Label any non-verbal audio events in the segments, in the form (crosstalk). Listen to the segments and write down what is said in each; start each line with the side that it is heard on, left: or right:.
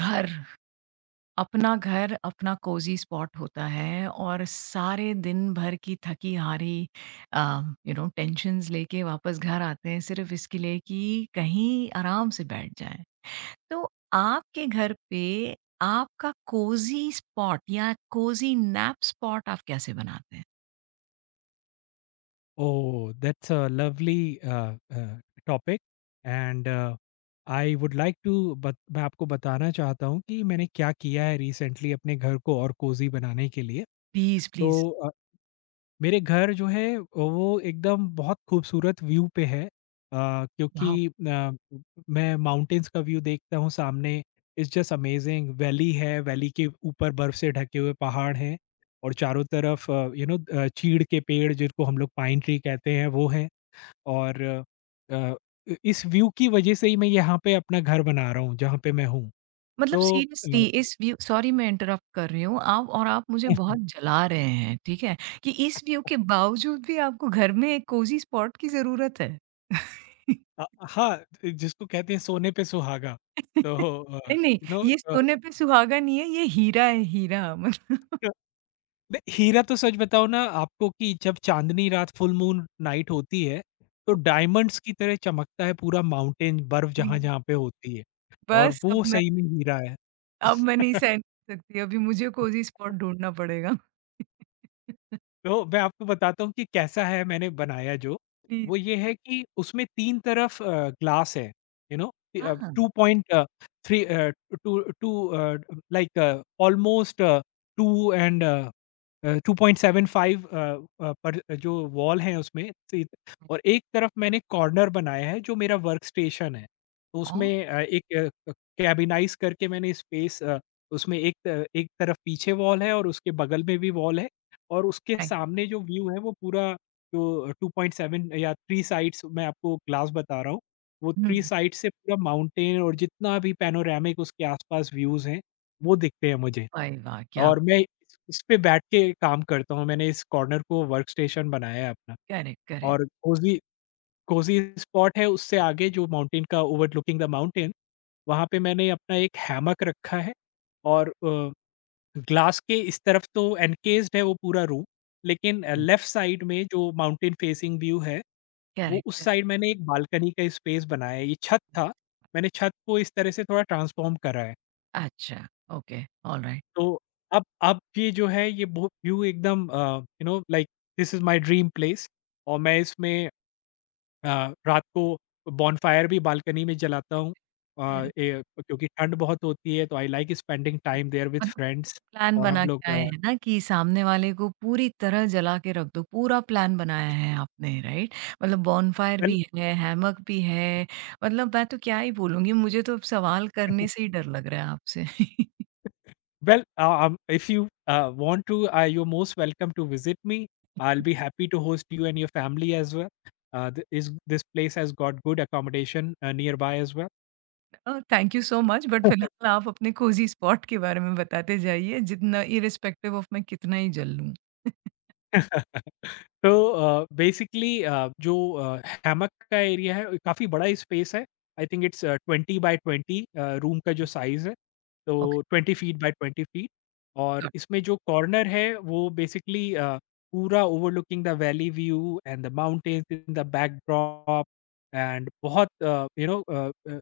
right: घर, अपना घर, अपना कोज़ी स्पॉट होता है और सारे दिन भर की थकी-हारी अ, टेंशन्स लेके वापस घर आते हैं सिर्फ़ इसके लिए कि कहीं आराम से बैठ जाएँ। तो आपके घर पे आपका कोज़ी स्पॉट या कोज़ी नैप स्पॉट आप कैसे बनाते हैं?
left: Oh, that's a lovely topic and I would like to मैं आपको बताना चाहता हूँ कि मैंने क्या किया है रिसेंटली अपने घर को और कोजी बनाने के लिए।
right: प्लीज़,
left: तो
right: प्लीज़।
left: अ, मेरे घर जो है वो एकदम बहुत खूबसूरत व्यू पे है, क्योंकि
right: वाओ!
left: मैं माउंटेन्स का व्यू देखता हूँ सामने। It's just amazing. वैली है, वैली के ऊपर बर्फ से ढके हुए पहाड़ हैं और चारों तरफ यू नो चीड़ के पेड़ जिनको हम लोग पाइन ट्री कहते हैं वो हैं। और इ इस व्यू की वजह से ही मैं यहाँ पे अपना घर बना रहा हूँ, जहाँ पे मैं हूँ।
right: मतलब
left: तो
right: सीरियसली,
left: अ,
right: इस व्यू सॉरी, मैं इंटरप्ट कर रही हूँ आप और आप मुझे बहुत
left: (laughs)
right: जला रहे हैं, ठीक है? कि इस व्यू के बावजूद भी आपको घर में एक कोज़ी स्पॉट की ज़रूरत है। (laughs)
left: हाँ, जिसको कहते हैं सोने पे सुहागा। तो अ,
right: नहीं, नहीं,
left: यू नो
right: ये
left: अ, अ,
right: सोने पे सुहागा नहीं है, ये हीरा है, हीरा मतलब।
left: नहीं, हीरा तो सच बताओ ना आपको कि जब चाँदनी रात फुल मून नाइट होती है, तो
right: (laughs)
left: डायमंड्स की तरह चमकता है पूरा माउंटेन, बर्फ
right: प्लीज़,
left: जहाँ-जहाँ पे होती है, और
right: बस
left: वो
right: अब मैं
left: सही में हीरा है।
right: अब मैं नहीं सहन कर सकती, अभी मुझे कोज़ी स्पॉट ढूँढना पड़ेगा। (laughs)
left: तो मैं आपको बताता हूँ कि कैसा है मैंने बनाया जो,
right: प्लीज़।
left: वो ये है कि उसमें 3 तरफ ग्लास है, यू नो।
right: हाँ,
left: 2 पॉइंट 3, 2 2 लाइक ऑलमोस्ट 2, एंड 2.75 पर जो वॉल है उसमें सीध। और एक तरफ मैंने कॉर्नर बनाया है जो मेरा वर्क स्टेशन है। तो
right: ऑलराइट।
left: उसमें एक कैबिनाइज़ करके मैंने स्पेस, उसमें एक तरफ पीछे वॉल है और उसके बगल में भी वॉल है, और उसके सामने जो व्यू है वो पूरा, जो 2.7 या 3 साइड्स मैं आपको ग्लास बता रहा हूँ। वो 3
right: हुँ,
left: साइड से पूरा माउंटेन और जितना भी पैनोरेमिक उसके आस-पास व्यूज़ हैं, वो दिखते हैं मुझे।
right: वाह वाह! क्या!
left: और मैं इस पे बैठ के काम करता हूँ, मैंने इस कॉर्नर को वर्क स्टेशन बनाया है अपना।
right: करेक्ट, करेक्ट,
left: और कोज़ी कोज़ी स्पॉट है उससे आगे जो माउंटेन का ओवरलुकिंग द माउंटेन, वहाँ पे मैंने अपना एक हैमक रखा है। और ग्लास के इस तरफ तो एनकेस्ड है वो पूरा रूम, लेकिन
right: हुँ,
left: लेफ्ट साइड में जो माउंटेन फेसिंग व्यू है, वो
right: करेक्ट,
left: उस
right: करेक्ट।
left: साइड मैंने एक बालकनी का स्पेस बनाया है, ये छत था, मैंने छत को इस तरह से थोड़ा ट्रांसफ़ॉर्म करा है।
right: अच्छा, ओके, ऑलराइट,
left: तो अब ये जो है ये बहुत व्यू एकदम you know like, this is my dream place. और मैं इसमें रात को बॉनफायर भी बालकनी में जलाता
right: करेक्ट,
left: हूँ। अ,
right: करेक्ट।
left: ए क्योंकि ठंड बहुत होती है तो I like spending time there with
right: मतलब
left: फ्रेंड्स।
right: प्लान
left: और हम
right: बना
left: लोग
right: के आए हैं ना कि सामने वाले को पूरी तरह जला के रख दो, पूरा प्लान बनाया है आपने, राइट? मतलब बॉनफायर
left: वेल
right: भी है, हैमक भी है, मतलब मैं तो क्या ही बोलूँगी, मुझे तो अब सवाल करने से ही डर लग रहा है आपसे। (laughs)
left: Well uh, um if you want to, you are most welcome to visit me. I will be happy to host you and your family as well. Uh, the इस this place has got good accommodation nearby as well.
right: Thank you so much, but
left: (laughs)
right: फिलहाल आप अपने cosy spot के बारे में बताते जाइए, जितना इर्रिस्पेक्टिव ऑफ मैं कितना ही जल लूँ। (laughs)
left: (laughs) तो बेसिकली जो हैमक का एरिया है काफ़ी बड़ा स्पेस है। I think it's 20 by 20, room का जो साइज़ है,
right: ओके,
left: तो 20 फीट बाय 20 फीट। और
right: गुड,
left: इसमें जो कॉर्नर है वो बेसिकली पूरा overlooking the valley view and the mountains in the backdrop. And बहुत यू नो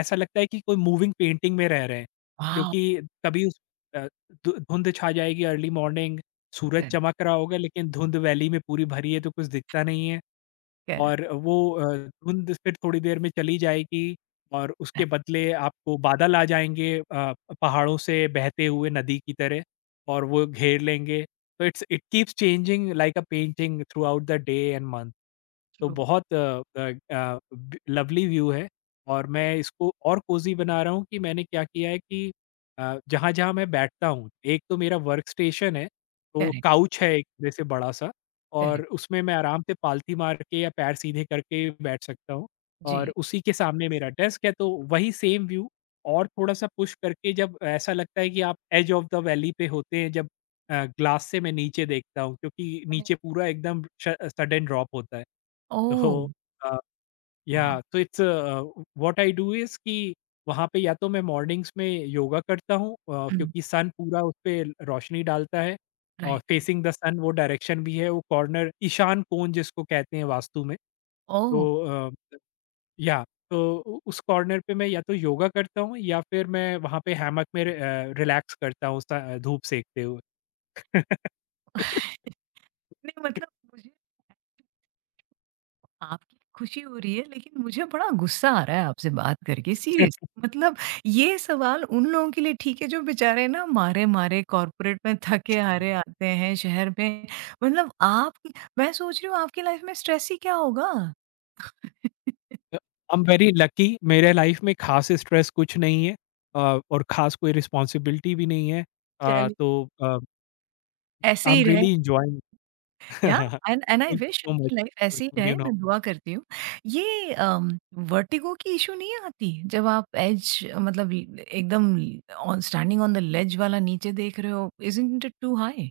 left: ऐसा लगता है कि कोई मूविंग पेंटिंग में रह रहे हैं,
right: वॉव!
left: क्योंकि कभी उस अ, धु धुंध छा जाएगी अर्ली मॉर्निंग, सूरज
right: करेक्ट,
left: चमक रहा होगा लेकिन धुंध वैली में पूरी भरी है तो कुछ दिखता नहीं है।
right: करेक्ट,
left: और वो धुंध फिर थोड़ी देर में चली जाएगी, और उसके बदले आपको बादल आ जाएँगे पहाड़ों से बहते हुए नदी की तरह, और वो घेर लेंगे। तो it's it keeps changing like a painting throughout the day and month. तो
right: ट्रू,
left: बहुत अ अ अ, ब लवली व्यू है। और मैं इसको और कोज़ी बना रहा हूँ कि मैंने क्या किया है कि जहाँ-जहाँ मैं बैठता हूँ, एक तो मेरा वर्क स्टेशन है, तो
right: करेक्ट,
left: काउच है एक तरह से बड़ा-सा। और
right: करेक्ट,
left: उसमें मैं आराम से पालथी मार के या पैर सीधे करके बैठ सकता हूँ। और
right: जी।
left: उसी के सामने मेरा डेस्क है, तो वही सेम व्यू, और थोड़ा-सा पुश करके जब ऐसा लगता है कि आप एज ऑफ द वैली पे होते हैं जब ग्लास से मैं नीचे देखता हूँ, क्योंकि नीचे पूरा एकदम श सडन ड्रॉप होता है।
right: ओह!
left: तो अ या
right: वॉव!
left: तो it's what I do is कि वहाँ पे या तो मैं मॉर्निंग्स में योगा करता हूँ,
right: हुँ।
left: क्योंकि सन पूरा उस पे रोशनी डालता है, और
right: right, right.
left: Facing the sun वो डायरेक्शन भी है, वो कॉर्नर ईशान कोण जिसको कहते हैं वास्तु में।
right: ओह!
left: तो अ, या तो उ उस कॉर्नर पे मैं या तो योगा करता हूँ या फिर मैं वहाँ पे हैमक में रिलैक्स करता हूँ स धूप सेकते हुए। (laughs)
right: नहीं, मतलब मुझे आपकी खुशी हो रही है, लेकिन मुझे बड़ा गुस्सा आ रहा है आपसे बात करके, सीरियस। मतलब ये सवाल उन लोगों के लिए ठीक है जो बेचारे ना मारे-मारे कॉर्पोरेट में थके-हारे आते हैं शहर में। मतलब आप मैं सोच रही हूँ, आपकी लाइफ में स्ट्रेस ही क्या होगा? (laughs)
left: आई एम वेरी लकी, मेरे लाइफ में खास स्ट्रेस कुछ नहीं है, अ, और खास कोई रिस्पॉन्सिबिलिटी भी नहीं है,
right: चलिए,
left: तो
right: ऐसे
left: आई एम
right: ही रहे।
left: Really enjoying. Thank
right: ya, and and I
left: you
right: wish
left: so
right: आपकी लाइफ ऐसी ही
left: मच, यू
right: रहे,
left: नो।
right: मैं दुआ
left: (laughs)
right: करती हूँ। ये वर्टिगो की इश्यू नहीं आती? जब आप एज, मतलब ल एकदम on standing on the ledge वाला नीचे देख रहे हो, इज़न्ट इट टू हाई?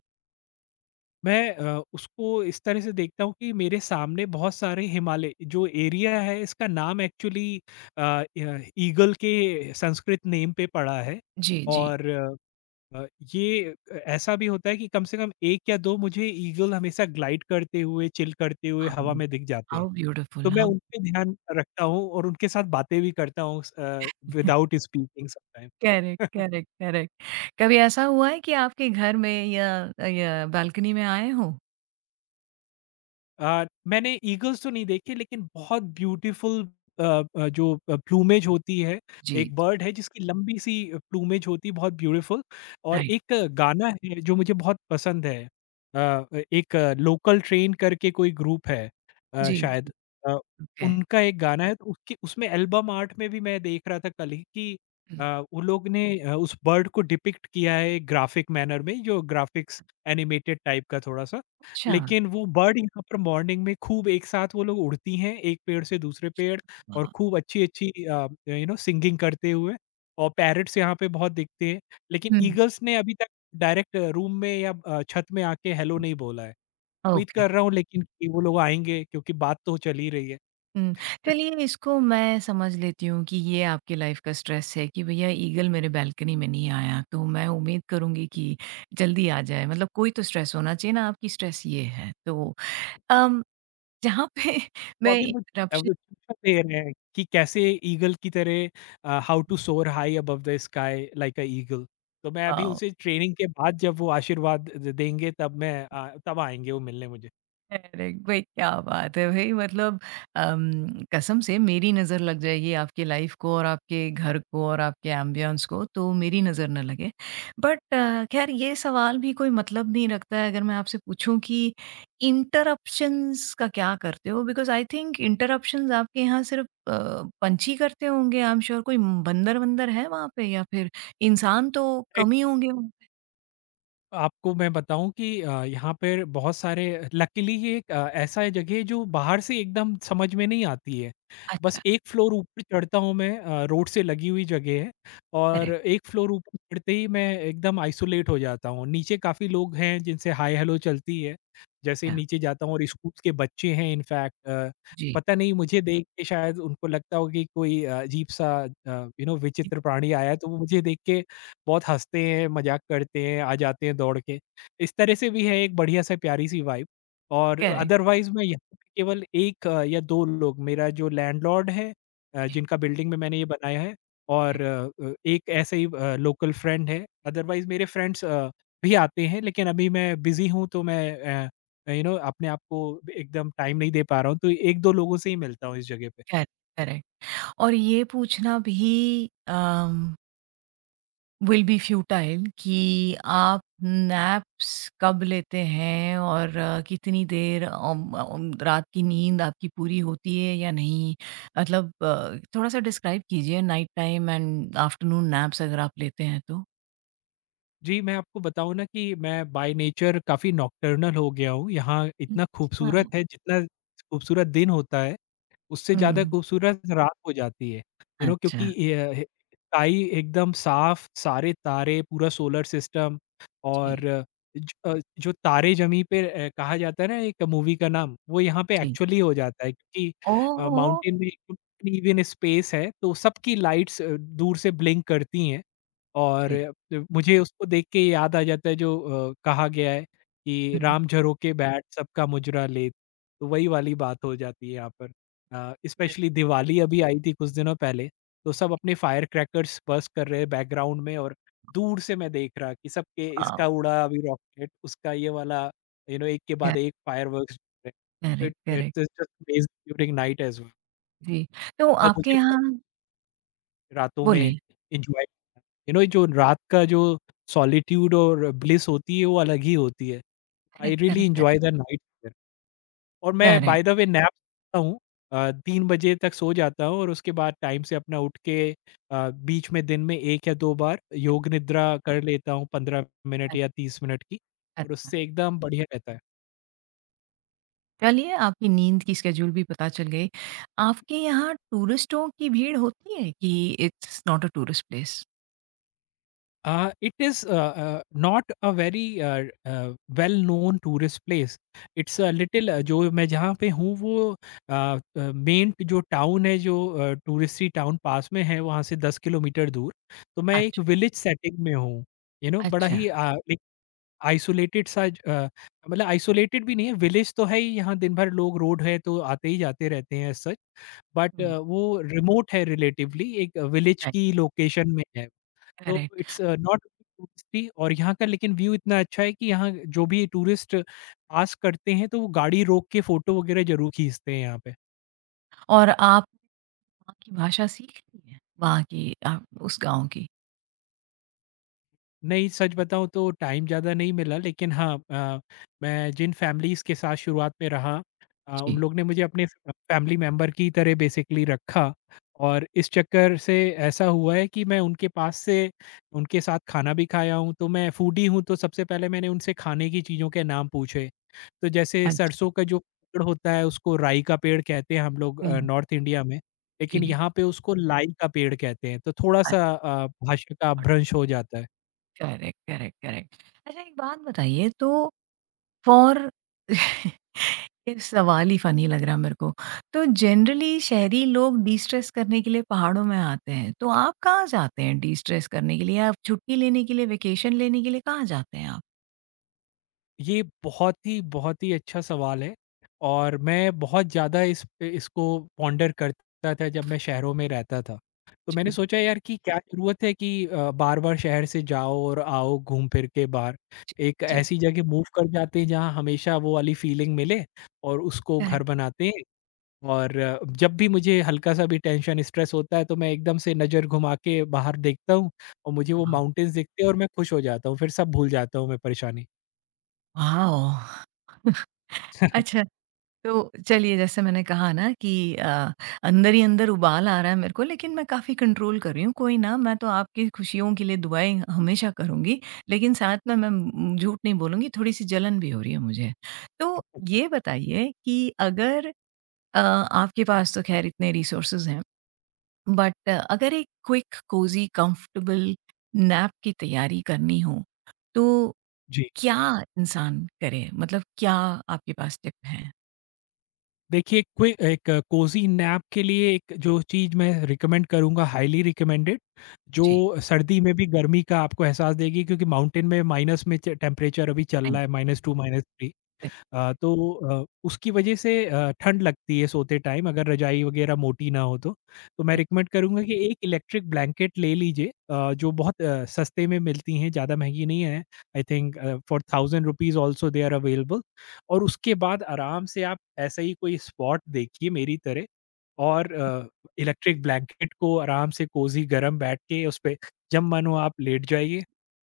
left: मैं उसको इस तरह से देखता हूँ कि मेरे सामने बहुत सारे हिमालय, जो एरिया है इसका नाम एक्चुअली ईगल के संस्कृत नेम पे पड़ा है।
right: जी, जी।
left: और अ, ये ऐसा भी होता है कि कम से कम 1 या 2 मुझे ईगल हमेशा ग्लाइड करते हुए, चिल करते हुए
right: हाउ
left: हवा में दिख जाते हैं।
right: हाउ
left: तो
right: ब्यूटीफुल,
left: मैं
right: हाउ
left: उन पे ध्यान रखता हूँ और उनके साथ बातें भी करता हूँ, without speaking sometime.
right: Correct,
left: (laughs)
right: correct, correct. कभी ऐसा हुआ है कि आपके घर में या बालकनी में आए हों?
left: मैंने ईगल्स तो नहीं देखी, लेकिन बहुत ब्यूटीफुल जो प्लूमेज होती है,
right: जी,
left: एक बर्ड है जिसकी लंबी सी प्लूमेज होती है बहुत ब्यूटीफुल। और
right: राइट।
left: एक गाना है जो मुझे बहुत पसंद है। एक लोकल ट्रेन करके कोई ग्रुप है
right: जी,
left: शायद।
right: जी,
left: अ,
right: ओके।
left: उनका एक गाना है तो उसके उसमें एल्बम आर्ट में भी मैं देख रहा था कल ही कि
right: हुँ,
left: अ, वो लोग ने उस बर्ड को डिपिक्ट किया है ग्राफिक मैनर में, जो ग्राफिक्स एनिमेटेड टाइप का थोड़ा-सा।
right: अच्छा।
left: लेकिन वो बर्ड यहाँ पर मॉर्निंग में खूब एक साथ वो लोग उड़ती हैं, एक पेड़ से दूसरे पेड़, और
right: वाह!
left: खूब अच्छी-अच्छी यू नो सिंगिंग करते हुए। और पैरट्स यहाँ पे बहुत दिखते हैं। लेकिन
right: हुँ,
left: ईगल्स ने अभी तक डायरेक्ट रूम में या छत में आके हेलो नहीं बोला है। उम्मीद
right: ओके।
left: कर रहा हूँ लेकिन कि वो लोग आएँगे क्योंकि बात तो चल ही रही है।
right: हुँ। चलिए, इसको मैं समझ लेती हूँ कि ये आपकी लाइफ़ का स्ट्रेस है कि भैया ईगल मेरे बालकनी में नहीं आया, तो मैं उम्मीद करूँगी कि जल्दी आ जाए। मतलब कोई तो स्ट्रेस होना चाहिए ना, आपकी स्ट्रेस ये है। तो अम, जहाँ पे (laughs)
left: वो
right: मैं
left: अभी मुझे अब
right: इंटरप्शन
left: वो शिक्षा दे रहे हैं कि कैसे ईगल की तरह how to soar high above the sky like a eagle. तो मैं
right: अ
left: अभी उनसे ट्रेनिंग के बाद जब वो आशीर्वाद द देंगे, तब आएँगे वो मिलने मुझे।
right: अरे भाई, क्या बात है भाई! मतलब कसम से मेरी नज़र लग जाएगी आपकी लाइफ को और आपके घर को और आपके एम्बियंस को, तो मेरी नज़र ना लगे। बट खैर, ये सवाल भी कोई मतलब नहीं रखता है, अगर मैं आपसे पूछूं कि इंटरप्शंस का क्या करते हो? बिकॉज़ आई थिंक इंटरप्शंस आपके यहाँ सिर्फ़ पंछी करते होंगे, आई एम श्योर। कोई बंदर-वंदर है वहाँ पे, या फिर इंसान तो कम ही होंगे वहाँ पे?
left: आपको मैं बताऊँ कि यहाँ पर बहुत सारे, लकीली ये एक ऐसा है जगह है जो बाहर से एकदम समझ में नहीं आती है। बस
right: अच्छा,
left: 1 फ्लोर ऊपर चढ़ता हूँ मैं, रोड से लगी हुई जगह है, और
right: करेक्ट,
left: 1 फ्लोर ऊपर चढ़ते ही मैं एकदम आइसोलेट हो जाता हूँ। नीचे काफ़ी लोग हैं जिनसे हाय हेलो चलती है। जैसे ही
right: हाँ,
left: नीचे जाता हूँ और स्कूल के बच्चे हैं इनफैक्ट,
right: जी।
left: पता नहीं मुझे देख के शायद उनको लगता हो कि कोई अजीब सा यू नो विचित्र प्राणी आया है, तो वो मुझे देख के बहुत हँसते हैं, मज़ाक करते हैं, आ जाते हैं दौड़ के। इस तरह से भी है एक बढ़िया सा प्यारी-सी वाइब। और
right: करेक्ट,
left: अदरवाइज़ मैं यहाँ पे केवल 1 या 2 लोग, मेरा जो लैंडलॉर्ड है
right: जी,
left: जिनका बिल्डिंग में मैंने ये बनाया है, और एक ऐसे ही लोकल फ्रेंड है। अदरवाइज़ मेरे फ्रेंड्स भी आते हैं लेकिन अभी मैं बिज़ी हूँ तो मैं यू नो अपने आप को एकदम टाइम नहीं दे पा रहा हूँ, तो 1-2 लोगों से ही मिलता हूँ इस जगह पे।
right: Correct, correct. और ये पूछना भी विल बी फ्यूटाइल कि आप नैप्स कब लेते हैं और कितनी देर, अम, अम, रात की नींद आपकी पूरी होती है या नहीं, मतलब थोड़ा सा डिस्क्राइब कीजिए night time and afternoon naps, अगर आप लेते हैं तो।
left: जी, मैं आपको बताऊँ ना कि मैं बाय नेचर काफ़ी नॉकटर्नल हो गया हूँ। यहाँ इतना
right: अच्छा।
left: खूबसूरत है, जितना खूबसूरत दिन होता है, उससे ज़्यादा
right: हम्म।
left: खूबसूरत रात हो जाती है। यू नो
right: अच्छा।
left: क्योंकि अ, ह स्काई एकदम साफ, सारे तारे, पूरा सोलर सिस्टम, और
right: जी।
left: ज अ, जो तारे ज़मीं पे कहा जाता है ना एक मूवी का नाम, वो यहाँ पे
right: जी।
left: एक्चुअली हो जाता है, क्योंकि
right: ओह।
left: माउंटेन में एकदम इवन स्पेस है, तो सबकी लाइट्स दूर से ब्लिंक करती हैं। और
right: जी।
left: मुझे उसको देख के याद आ जाता है जो कहा गया है कि
right: हम्म।
left: राम झरोके बैठ सबका मुजरा लेत, तो वही वाली बात हो जाती है यहाँ पर।
right: Yes।
left: स्पेशली दिवाली अभी आई थी कुछ दिनों पहले, तो सब अपने फायर क्रैकर्स बर्स्ट कर रहे हैं बैकग्राउंड में, और दूर से मैं देख रहा कि सबके, इसका उड़ा अभी रॉकेट, उसका ये वाला, यू नो, एक के बाद एक fireworks. It
right: correct, correct,
left: it's just amazing during night as well.
right: जी। तो
left: और
right: आपके
left: मुझे
right: यहाँ,
left: रातों में
right: बोलिए,
left: एन्जॉय करना, यू नो, जो रात का जो सॉलिट्यूड और ब्लिस होती है वो अलग ही होती है। I
right: correct,
left: really
right: correct,
left: enjoy the night here. और मैं
right: correct,
left: by the way nap लेता हूँ, 3 बजे तक सो जाता हूँ और उसके बाद टाइम से अपना उठ के, बीच में दिन में 1 या 2 बार योग
right: करेक्ट।
left: निद्रा कर लेता हूँ, 15 मिनट
right: अ,
left: या 30 मिनट की, और
right: अच्छा।
left: उससे एकदम बढ़िया रहता है।
right: चलिए, आपकी नींद की शेड्यूल भी पता चल गई। आपके यहाँ टूरिस्टों की भीड़ होती है, कि it's not a tourist place?
left: It is not a very well known tourist place. It's a little जो मैं जहाँ पे हूँ वो मेन जो टाउन है, जो टूरिस्टी टाउन पास में है, वहाँ से 10 किलोमीटर दूर। तो मैं एक
right: अच्छा,
left: विलेज सेटिंग में हूँ, यू नो, बड़ा
right: अच्छा।
left: ही एक आइसोलेटेड सा मतलब आइसोलेटेड भी नहीं है। विलेज तो है ही, यहाँ दिन भर लोग, रोड है तो आते ही जाते रहते हैं सच। बट
right: हुँ,
left: वो रिमोट है रिलेटिवली, एक विलेज
right: राइट,
left: की लोकेशन में है। तो
right: करेक्ट।
left: इट्स नॉट टूरिस्टी, और यहाँ का लेकिन व्यू इतना अच्छा है कि यहाँ जो भी टूरिस्ट पास करते हैं तो वो गाड़ी रोक के फोटो वगैरह ज़रूर खींचते हैं यहाँ पे।
right: और आप वहाँ की भाषा सीख ली है? वहाँ की, उस गाँव की?
left: नहीं, सच बताऊँ तो टाइम ज़्यादा नहीं मिला, लेकिन हाँ, मैं जिन फैमिलीज़ के साथ शुरुआत में रहा, उन
right: जी,
left: लोग ने मुझे अपने फ फैमिली मेंबर की तरह बेसिकली रखा। और इस चक्कर से ऐसा हुआ है कि मैं उनके पास से उनके साथ खाना भी खाया हूँ, तो मैं फूडी हूँ तो सबसे पहले मैंने उनसे खाने की चीज़ों के नाम पूछे। तो जैसे
right: अच्छा।
left: सरसों का जो पेड़ होता है उसको राई का पेड़ कहते हैं हम लोग
right: हुँ,
left: नॉर्थ इंडिया में, लेकिन
right: जी।
left: यहाँ पे उसको लाई का पेड़ कहते हैं, तो
right: आई
left: थोड़ा-सा भाषा का
right: गॉट इट।
left: अपभ्रंश हो जाता है।
right: Correct, correct, correct. अच्छा, एक बात बताइए तो। फॉर (laughs) ये सवाल ही फनी लग रहा है मेरे को। तो जनरली शहरी लोग डिस्ट्रेस करने के लिए पहाड़ों में आते हैं। तो आप कहाँ जाते हैं डिस्ट्रेस करने के लिए? आप छुट्टी लेने के लिए, वेकेशन लेने के लिए कहाँ जाते हैं आप?
left: ये बहुत ही अच्छा सवाल है, और मैं बहुत ज़्यादा इस पे इसको पॉन्डर करता था जब मैं शहरों में रहता था। तो मैंने
right: जी,
left: सोचा यार कि क्या ज़रूरत है कि बार-बार शहर से जाओ और आओ घूम फिर के बाहर।
right: जी,
left: एक
right: जी।
left: ऐसी जगह (laughs) मूव कर जाते हैं जहाँ हमेशा वो वाली फीलिंग मिले, और उसको घर
right: करेक्ट।
left: बनाते हैं। और जब भी मुझे हल्का-सा भी टेंशन स्ट्रेस होता है तो मैं एकदम से नज़र घुमा के बाहर देखता हूँ, और मुझे वो माउंटेन्स दिखते हैं और मैं खुश हो जाता हूँ, फिर सब भूल जाता हूँ मैं परेशानी।
right: वाओ!
left: (laughs)
right: अच्छा, तो चलिए, जैसे मैंने कहा ना कि अ, अंदर ही अंदर उबाल आ रहा है मेरे को, लेकिन मैं काफ़ी कंट्रोल कर रही हूँ। कोई ना, मैं तो आपकी खुशियों के लिए दुआएँ हमेशा करूँगी, लेकिन साथ में मैं, झूठ नहीं बोलूँगी, थोड़ी-सी जलन भी हो रही है मुझे। तो ये बताइए कि अगर आपके पास तो ख़ैर इतने रिसोर्सेज़ हैं, बट अगर एक क्विक कोज़ी कंफर्टेबल नैप की तैयारी करनी हो, तो
left: जी।
right: क्या इंसान करे? मतलब क्या आपके पास टिप हैं?
left: देखिए, क्वि एक कोज़ी नैप के लिए एक जो चीज़ मैं रिकमेंड करूँगा, हाइली रिकमेंडेड, जो
right: जी,
left: सर्दी में भी गर्मी का आपको एहसास देगी, क्योंकि माउंटेन में माइनस में च टेम्परेचर अभी चल रहा
right: थैंक
left: है, -2 -3। तो उसकी वजह से ठंड लगती है सोते टाइम अगर रज़ाई वगैरह मोटी ना हो तो। तो मैं रिकमेंड करूँगा कि एक इलेक्ट्रिक ब्लैंकेट ले लीजिए, जो बहुत सस्ते में मिलती हैं, ज़्यादा महँगी नहीं है। I think 4,000 rupees also they are available, और उसके बाद आराम से आप ऐसा ही कोई स्पॉट देखिए मेरी तरह, और इलेक्ट्रिक ब्लैंकेट को आराम से कोज़ी गरम बैठ के उस पे जब मन हो आप लेट जाइए,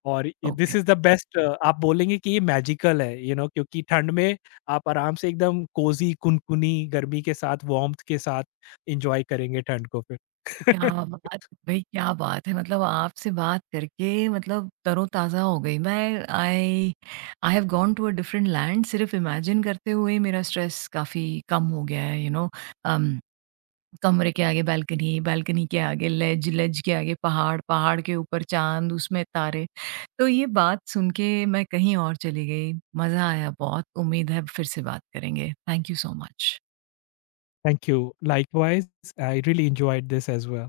left: और ये
right: okay.
left: This is the best. आप बोलेंगे कि ये मैजिकल है, यू you नो know, क्योंकि ठंड में आप आराम से एकदम कोज़ी, कुनकुनी गर्मी के साथ, वार्म्थ के साथ एन्जॉय करेंगे ठंड को फिर।
right: क्या
left: (laughs)
right: बात भाई, क्या बात है! मतलब आपसे बात करके, मतलब तरोताज़ा हो गई मैं। I I have gone to a different land, सिर्फ़ इमेजिन करते हुए मेरा स्ट्रेस काफ़ी कम हो गया है, अम, कमरे के आगे बालकनी, बालकनी के आगे लेज, लेज के आगे पहाड़, पहाड़ के ऊपर चाँद, उसमें तारे। तो ये बात सुन के मैं कहीं और चली गई। मज़ा आया बहुत। उम्मीद है फिर से बात करेंगे। Thank you so much.
left: Thank you, likewise. I really enjoyed this as well.